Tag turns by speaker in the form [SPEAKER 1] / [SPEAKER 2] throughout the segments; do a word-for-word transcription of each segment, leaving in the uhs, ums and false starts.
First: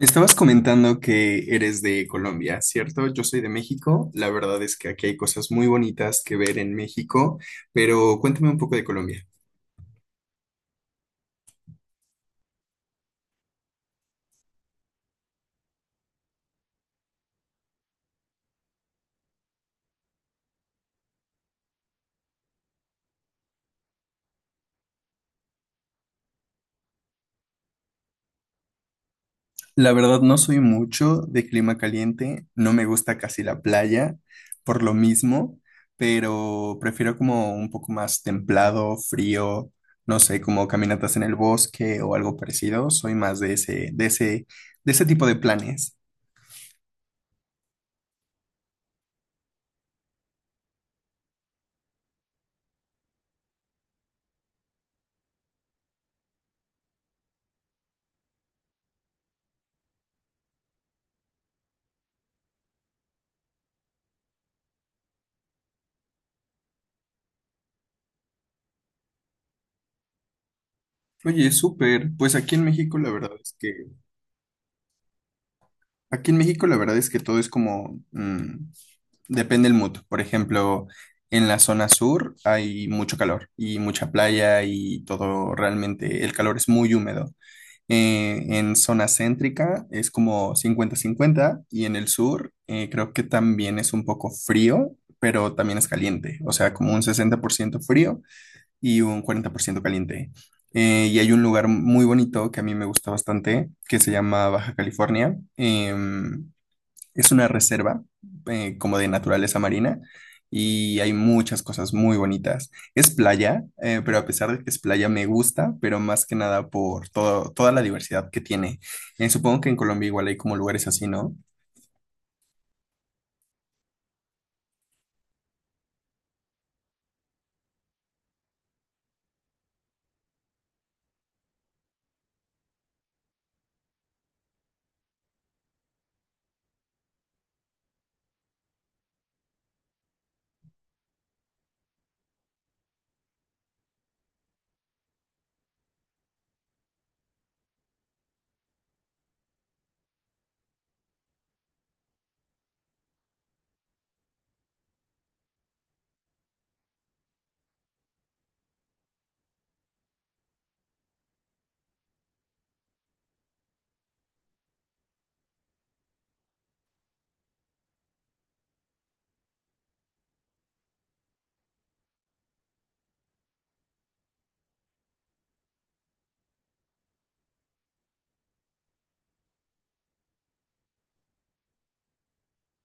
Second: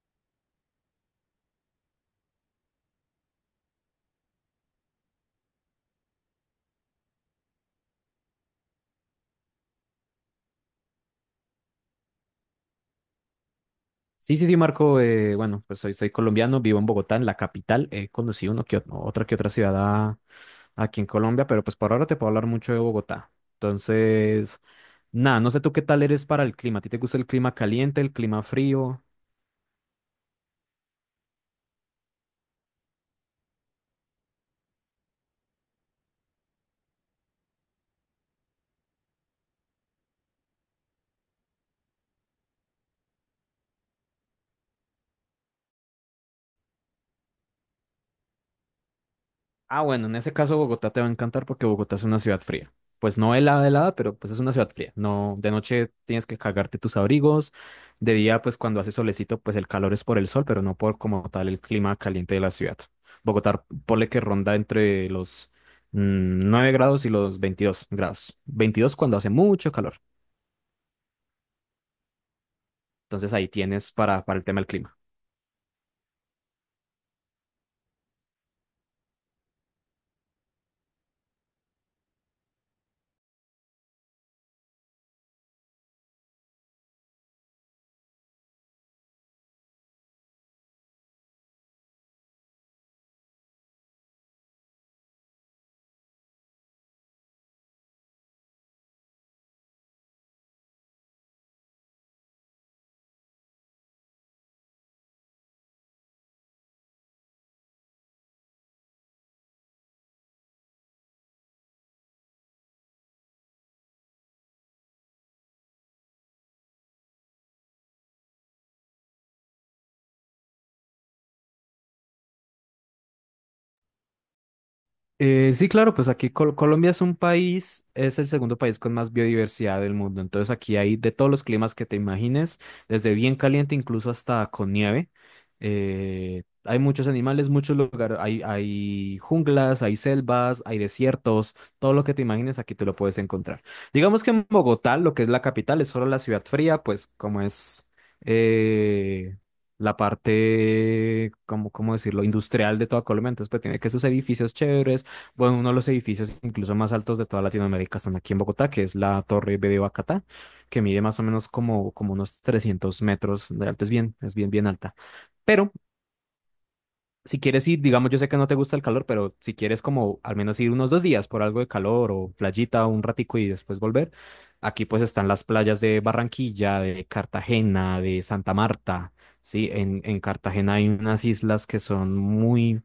[SPEAKER 1] Estabas comentando que eres de Colombia, ¿cierto? Yo soy de México. La verdad es que aquí hay cosas muy bonitas que ver en México, pero cuéntame un poco de Colombia.
[SPEAKER 2] Sí, sí, sí, Marco. Eh, bueno, pues soy, soy colombiano, vivo en Bogotá, en la capital. He conocido uno que, ot- otra que otra ciudad a- aquí en Colombia, pero pues por ahora te puedo hablar mucho de Bogotá. Entonces, nada, no sé tú qué tal eres para el clima. ¿A ti te gusta el clima caliente, el clima frío?
[SPEAKER 1] La verdad no soy mucho de clima caliente, no me gusta casi la playa por lo mismo, pero prefiero como un poco más templado, frío, no sé, como caminatas en el bosque o algo parecido. Soy más de ese, de ese, de ese tipo de planes.
[SPEAKER 2] Ah, bueno, en ese caso Bogotá te va a encantar porque Bogotá es una ciudad fría. Pues no helada, helada, pero pues es una ciudad fría. No, de noche tienes que cagarte tus abrigos. De día, pues cuando hace solecito, pues el calor es por el sol, pero no por como tal el clima caliente de la ciudad. Bogotá, ponle que ronda entre los mm, nueve grados y los veintidós grados. Veintidós cuando hace mucho calor.
[SPEAKER 1] Oye, súper. Pues aquí en México la verdad
[SPEAKER 2] Entonces ahí
[SPEAKER 1] es que
[SPEAKER 2] tienes para, para el tema del clima.
[SPEAKER 1] aquí en México la verdad es que todo es como, mm, depende del mood. Por ejemplo, en la zona sur hay mucho calor y mucha playa y todo realmente, el calor es muy húmedo. Eh, en zona céntrica es como cincuenta-cincuenta y en el sur eh, creo que también es un poco frío, pero también es caliente. O sea, como un sesenta por ciento frío y un cuarenta por ciento caliente. Eh, y hay un lugar muy bonito que a mí me gusta bastante, que se llama Baja California. Em, es una reserva eh, como de naturaleza marina y hay muchas cosas muy bonitas. Es playa, eh, pero a pesar de que es playa me gusta, pero más que nada por todo, toda la diversidad que tiene. Eh, supongo que en Colombia igual hay como lugares así, ¿no?
[SPEAKER 2] Eh, sí, claro, pues aquí Col- Colombia es un país, es el segundo país con más biodiversidad del mundo. Entonces aquí hay de todos los climas que te imagines, desde bien caliente incluso hasta con nieve. Eh, hay muchos animales, muchos lugares, hay, hay junglas, hay selvas, hay desiertos, todo lo que te imagines aquí te lo puedes encontrar. Digamos que en Bogotá, lo que es la capital, es solo la ciudad fría, pues como es eh, la parte, cómo cómo decirlo?, industrial de toda Colombia. Entonces, pues tiene que sus edificios chéveres, bueno, uno de los edificios incluso más altos de toda Latinoamérica están aquí en Bogotá, que es la Torre B de Bacatá, que mide más o menos como, como unos trescientos metros de alto. Es bien, es bien, bien alta. Pero si quieres ir, digamos, yo sé que no te gusta el calor, pero si quieres como al menos ir unos dos días por algo de calor o playita un ratico y después volver, aquí pues están las playas de Barranquilla, de Cartagena, de Santa Marta, ¿sí? En, en Cartagena hay unas islas que son muy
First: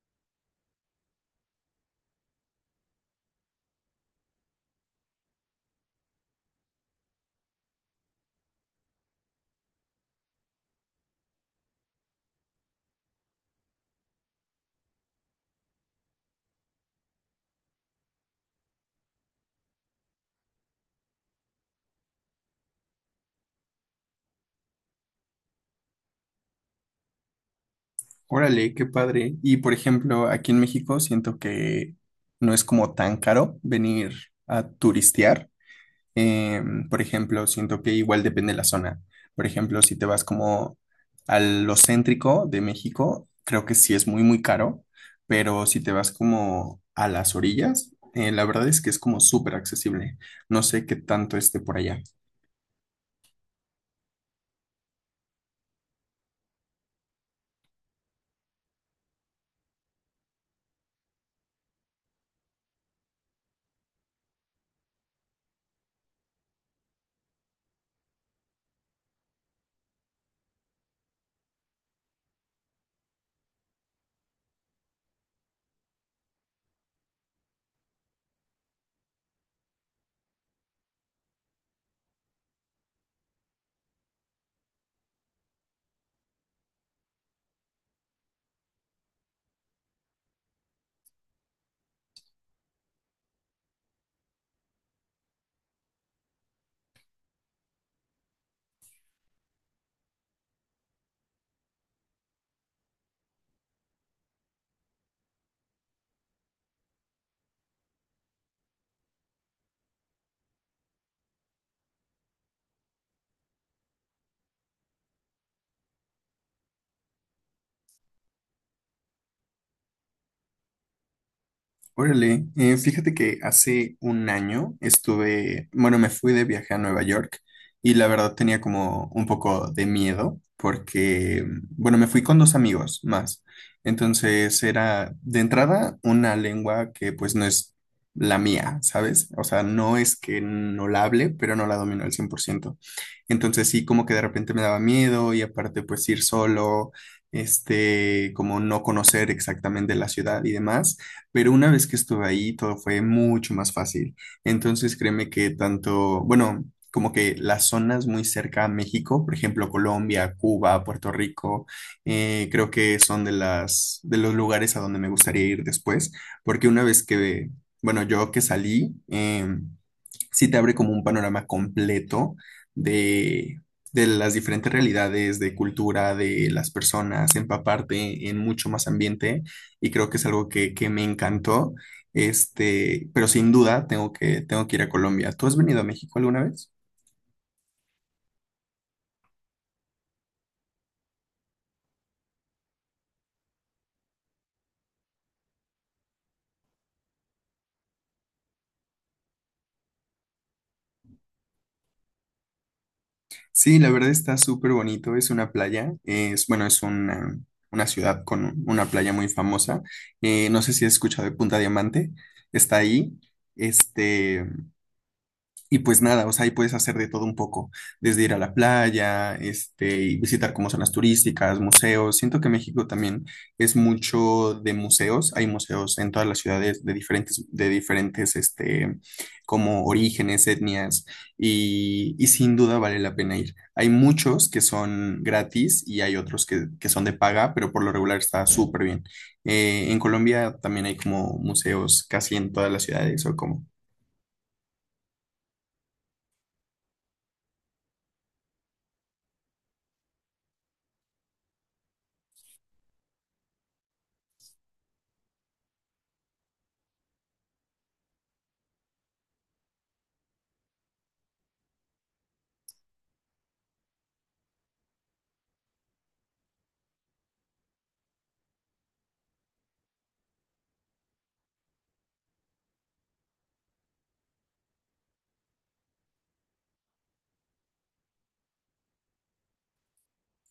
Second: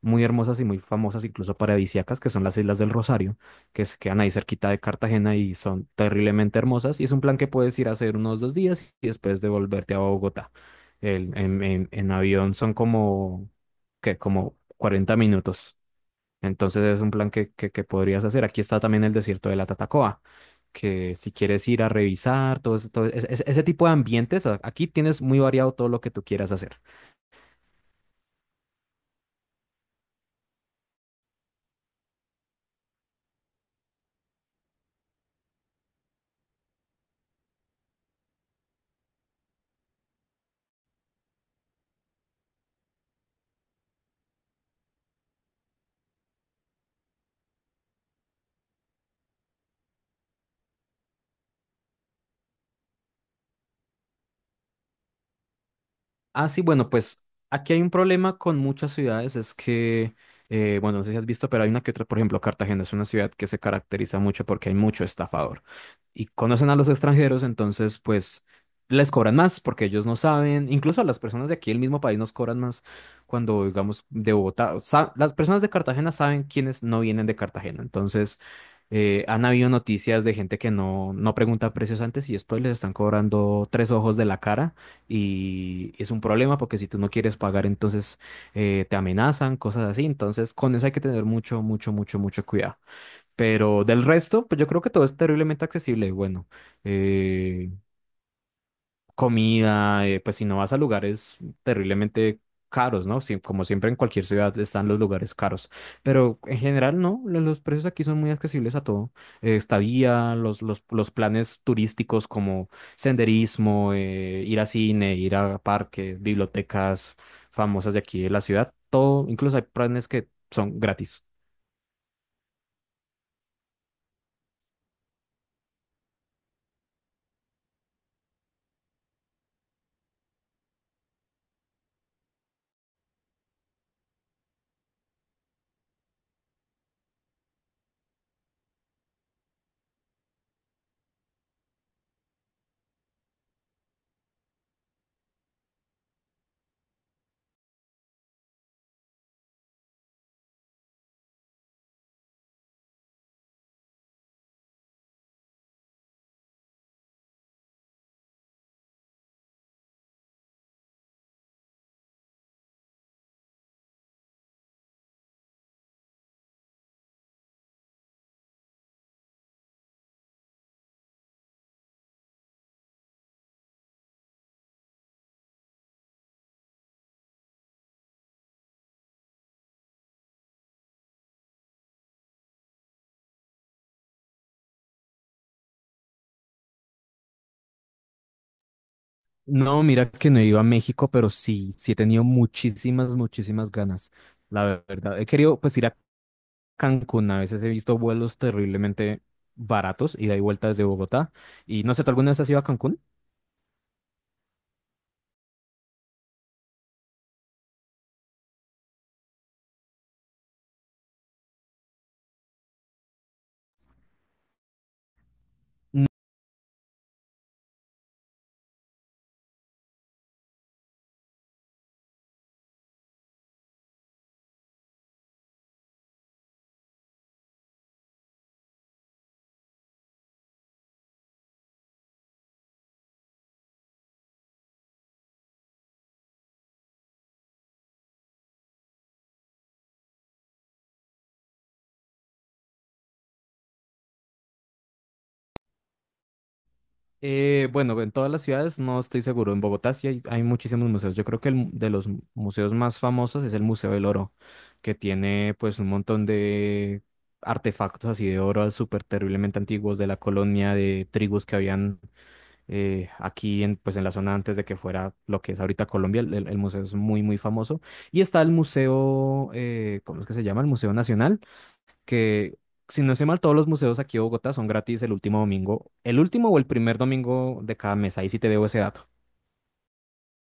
[SPEAKER 2] muy hermosas y muy famosas, incluso paradisíacas, que son las Islas del Rosario, que se quedan ahí cerquita de Cartagena y son terriblemente hermosas. Y es un plan que puedes ir a hacer unos dos días y después devolverte a Bogotá. El- en, en- en avión son como, que como cuarenta minutos. Entonces es un plan que, que, que podrías hacer. Aquí está también el desierto de la Tatacoa, que si quieres ir a revisar todo, ese- todo ese, ese- ese tipo de ambientes, a- aquí tienes muy variado todo lo que tú quieras hacer.
[SPEAKER 1] Órale, qué padre. Y por ejemplo, aquí en México siento que no es como tan caro venir a turistear. Eh, por ejemplo, siento que igual depende de la zona. Por ejemplo, si te vas como a lo céntrico de México, creo que sí es muy, muy caro, pero si te vas como a las orillas, eh, la verdad es que es como súper accesible. No sé qué tanto esté por allá.
[SPEAKER 2] Ah, sí, bueno, pues aquí hay un problema con muchas ciudades, es que, eh, bueno, no sé si has visto, pero hay una que otra, por ejemplo, Cartagena es una ciudad que se caracteriza mucho porque hay mucho estafador y conocen a los extranjeros, entonces, pues, les cobran más porque ellos no saben, incluso a las personas de aquí del mismo país nos cobran más cuando, digamos, de Bogotá, o sa- las personas de Cartagena saben quiénes no vienen de Cartagena, entonces, eh, han habido noticias de gente que no, no pregunta precios antes y después les están cobrando tres ojos de la cara y es un problema porque si tú no quieres pagar, entonces eh, te amenazan, cosas así. Entonces, con eso hay que tener mucho, mucho, mucho, mucho cuidado. Pero del resto, pues yo creo que todo es terriblemente accesible. Bueno, eh, comida, eh, pues si no vas a lugares terriblemente caros, ¿no? Sí, como siempre en cualquier ciudad están los lugares caros, pero en general no, lo- los precios aquí son muy accesibles a todo. Eh, estadía, los, los, los planes turísticos como senderismo, eh, ir a cine, ir a parques, bibliotecas famosas de aquí de la ciudad, todo, incluso hay planes que son gratis.
[SPEAKER 1] Órale, eh, fíjate que hace un año estuve, bueno, me fui de viaje a Nueva York y la verdad tenía como un poco de miedo porque, bueno, me fui con dos amigos más. Entonces era de entrada una lengua que pues no es la mía, ¿sabes? O sea, no es que no la hable, pero no la domino al cien por ciento. Entonces sí, como que de repente me daba miedo y aparte pues ir solo, este, como no conocer exactamente la ciudad y demás. Pero una vez que estuve ahí, todo fue mucho más fácil. Entonces, créeme que tanto, bueno, como que las zonas muy cerca a México, por ejemplo, Colombia, Cuba, Puerto Rico, eh, creo que son de las, de los lugares a donde me gustaría ir después, porque una vez que, bueno, yo que salí, em, sí te abre como un panorama completo de, de las diferentes realidades, de cultura, de las personas, empaparte en mucho más ambiente y creo que es algo que, que me encantó. Este, pero sin duda tengo que, tengo que ir a Colombia. ¿Tú has venido a México alguna vez?
[SPEAKER 2] No, mira que no he ido a México, pero sí, sí he tenido muchísimas, muchísimas ganas, la verdad. He querido pues ir a Cancún, a veces he visto vuelos terriblemente baratos, ida y vuelta desde Bogotá. Y no sé, ¿tú alguna vez has ido a Cancún?
[SPEAKER 1] Sí, la verdad está súper bonito. Es una playa, es, bueno, es una, una ciudad con una playa muy famosa. Eh, no sé si has escuchado de Punta Diamante, está ahí. Este, y pues nada, o sea, ahí puedes hacer de todo un poco, desde ir a la playa, este, y visitar como zonas turísticas, museos. Siento que México también es mucho de museos. Hay museos en todas las ciudades de diferentes, de diferentes, este, como orígenes, etnias, y, y sin duda vale la pena ir. Hay muchos que son gratis y hay otros que, que son de paga, pero por lo regular está súper bien. Eh, en Colombia también hay como museos casi en todas las ciudades o como...
[SPEAKER 2] Eh, bueno, en todas las ciudades no estoy seguro. En Bogotá sí hay, hay muchísimos museos. Yo creo que el mu- de los mu- museos más famosos es el Museo del Oro, que tiene pues un montón de artefactos así de oro súper terriblemente antiguos de la colonia de tribus que habían eh, aquí en, pues en la zona antes de que fuera lo que es ahorita Colombia, el, el- el museo es muy, muy famoso. Y está el museo, eh, ¿cómo es que se llama? El Museo Nacional, que si no estoy mal, todos los museos aquí de Bogotá son gratis el último domingo, el último o el primer domingo de cada mes, ahí sí te debo ese dato.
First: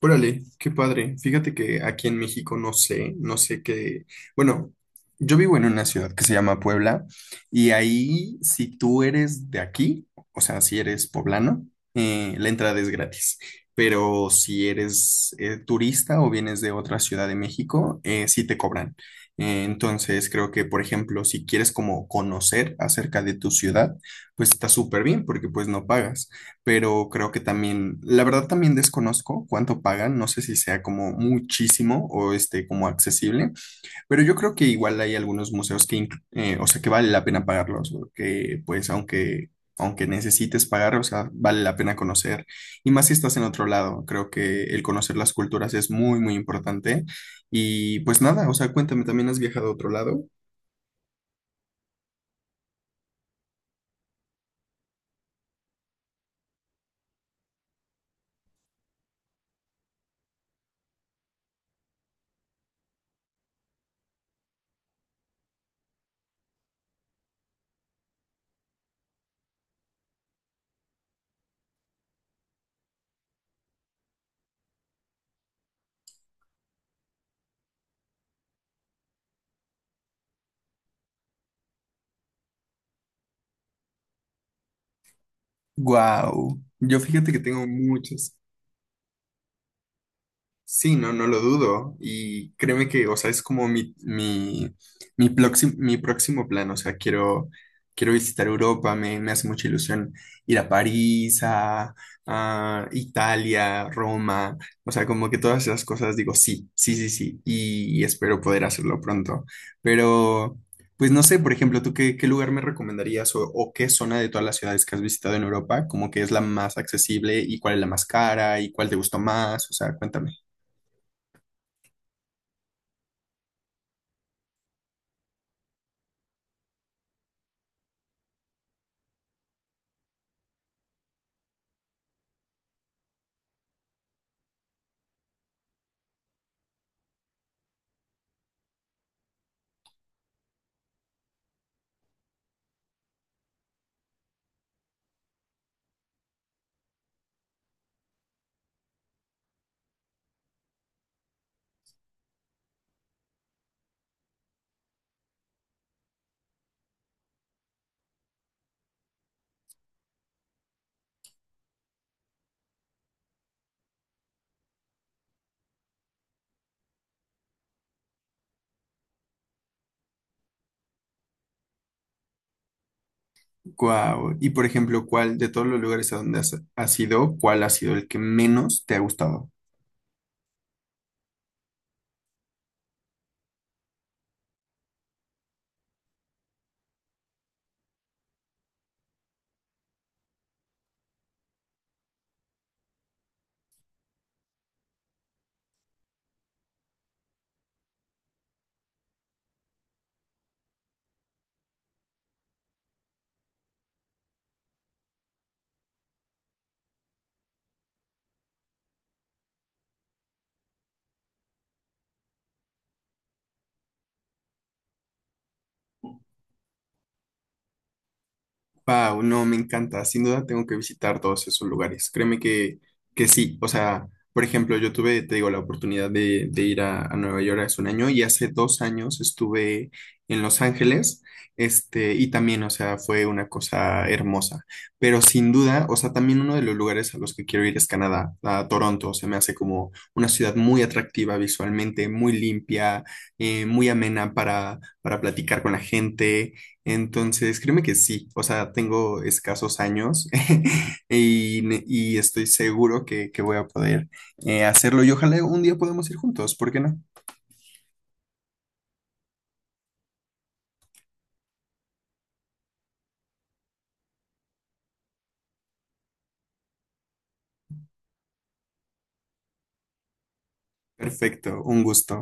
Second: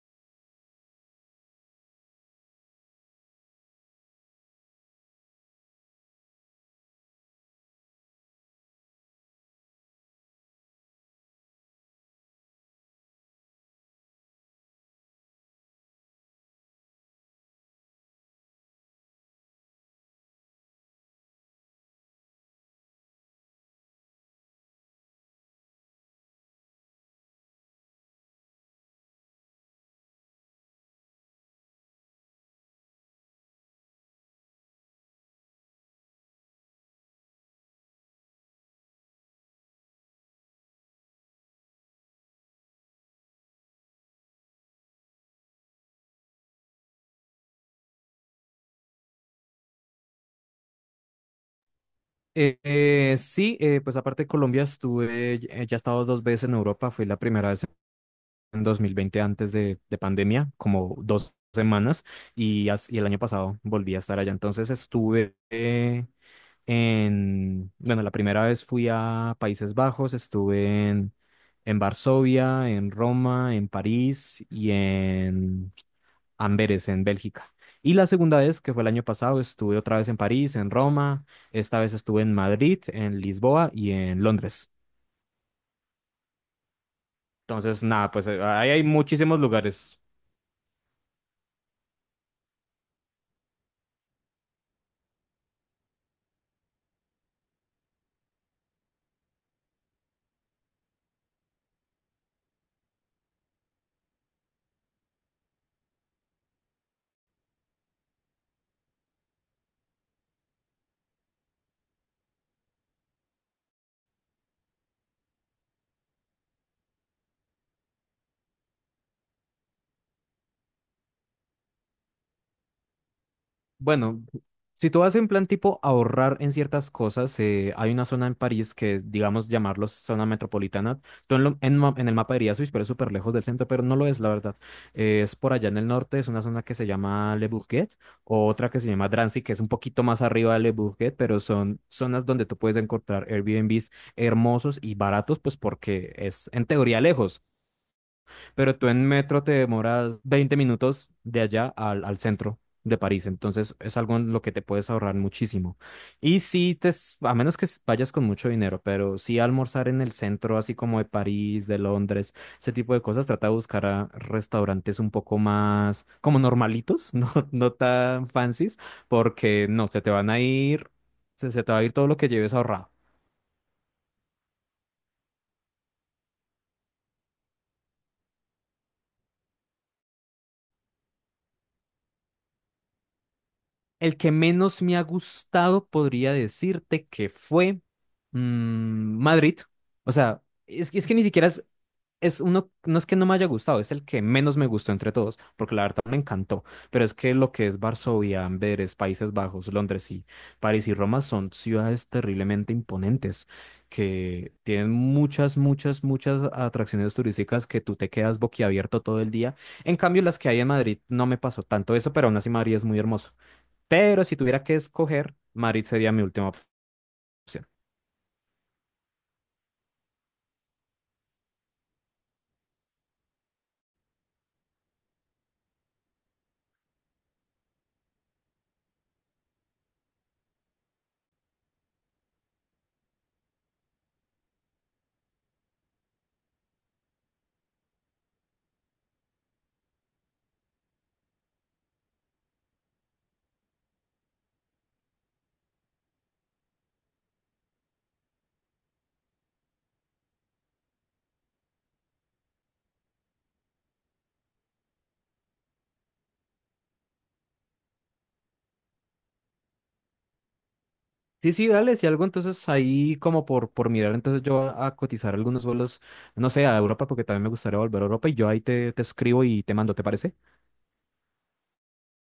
[SPEAKER 1] Órale, qué padre. Fíjate que aquí en México no sé, no sé qué. Bueno, yo vivo en una ciudad que se llama Puebla y ahí si tú eres de aquí, o sea, si eres poblano, eh, la entrada es gratis. Pero si eres eh, turista o vienes de otra ciudad de México, eh, sí te cobran. Eh, entonces creo que, por ejemplo, si quieres como conocer acerca de tu ciudad, pues está súper bien porque pues no pagas, pero creo que también, la verdad también desconozco cuánto pagan, no sé si sea como muchísimo o este como accesible, pero yo creo que igual hay algunos museos que, inclu- eh, o sea, que vale la pena pagarlos, o que pues aunque, aunque necesites pagar, o sea, vale la pena conocer, y más si estás en otro lado, creo que el conocer las culturas es muy, muy importante, y pues nada, o sea, cuéntame, ¿también has viajado a otro lado?
[SPEAKER 2] Eh, eh, sí, eh, pues aparte de Colombia estuve, eh, ya he estado dos veces en Europa, fui la primera vez en dos mil veinte antes de, de pandemia, como dos semanas, y, as- y el año pasado volví a estar allá. Entonces estuve eh, En, bueno, la primera vez fui a Países Bajos, estuve en, en Varsovia, en Roma, en París y en Amberes, en Bélgica. Y la segunda vez, que fue el año pasado, estuve otra vez en París, en Roma, esta vez estuve en Madrid, en Lisboa y en Londres.
[SPEAKER 1] Wow, yo fíjate que tengo
[SPEAKER 2] Entonces, nada, pues
[SPEAKER 1] muchas.
[SPEAKER 2] eh, ahí hay muchísimos lugares.
[SPEAKER 1] Sí, no, no lo dudo. Y créeme que, o sea, es como mi, mi, mi, próximo, mi próximo plan. O sea, quiero, quiero visitar Europa, me, me hace mucha ilusión ir a París, a, a Italia, Roma. O sea, como que todas esas cosas digo, sí, sí, sí, sí. Y, y espero poder hacerlo pronto. Pero, pues no sé, por ejemplo, ¿tú qué, qué lugar me recomendarías o, o qué zona de todas las ciudades que has visitado en Europa, como que es la más accesible y cuál es la más cara y cuál te gustó más? O sea, cuéntame.
[SPEAKER 2] Bueno, si tú vas en plan tipo ahorrar en ciertas cosas, eh, hay una zona en París que, es, digamos, llamarlos zona metropolitana. Tú en, lo- en ma- En el mapa dirías, uy, pero es súper lejos del centro, pero no lo es, la verdad. Eh, es por allá en el norte, es una zona que se llama Le Bourget, o otra que se llama Drancy, que es un poquito más arriba de Le Bourget, pero son zonas donde tú puedes encontrar Airbnbs hermosos y baratos, pues porque es en teoría lejos, pero tú en metro te demoras veinte minutos de allá al, al centro de París, entonces es algo en lo que te puedes ahorrar muchísimo. Y sí, te, s- a menos que s- vayas con mucho dinero, pero sí almorzar en el centro, así como de París, de Londres, ese tipo de cosas, trata de buscar a restaurantes un poco más como normalitos, no, no tan fancies, porque no, se te van a ir, se, se te va a ir todo lo que lleves ahorrado.
[SPEAKER 1] Guau. Y por ejemplo, ¿cuál de todos los lugares a donde has, has ido, cuál ha sido el que menos te ha gustado?
[SPEAKER 2] El que menos me ha gustado podría decirte que fue mm, Madrid. O sea, es, que- es que ni siquiera es, es uno, no es que no me haya gustado, es el que menos me gustó entre todos, porque la verdad me encantó. Pero es que lo que es Varsovia, Amberes, Países Bajos, Londres y París y Roma son ciudades terriblemente imponentes, que tienen muchas, muchas, muchas atracciones turísticas que tú te quedas boquiabierto todo el día. En cambio, las que hay en Madrid no me pasó tanto eso, pero aún así Madrid es muy hermoso. Pero si tuviera que escoger, Madrid sería mi última opción.
[SPEAKER 1] Wow, no, me encanta. Sin duda tengo que visitar todos esos lugares. Créeme que, que sí. O sea, por ejemplo, yo tuve, te digo, la oportunidad de, de ir a, a Nueva York hace un año y hace dos años estuve en Los Ángeles. Este, y también, o sea, fue una cosa hermosa. Pero sin duda, o sea, también uno de los lugares a los que quiero ir es Canadá, a Toronto. Se me hace como una ciudad muy atractiva visualmente, muy limpia, eh, muy amena para, para platicar con la gente. Entonces, créeme que sí, o sea, tengo escasos años y, ne- y estoy seguro que, que voy a poder eh, hacerlo y ojalá un día podamos ir juntos, ¿por qué no?
[SPEAKER 2] Sí, sí, dale, si algo, entonces ahí como por, por mirar, entonces yo a, a cotizar algunos vuelos, no sé, a Europa, porque también me gustaría volver a Europa y yo ahí te, te escribo y te mando, ¿te parece?
[SPEAKER 1] Perfecto, un gusto.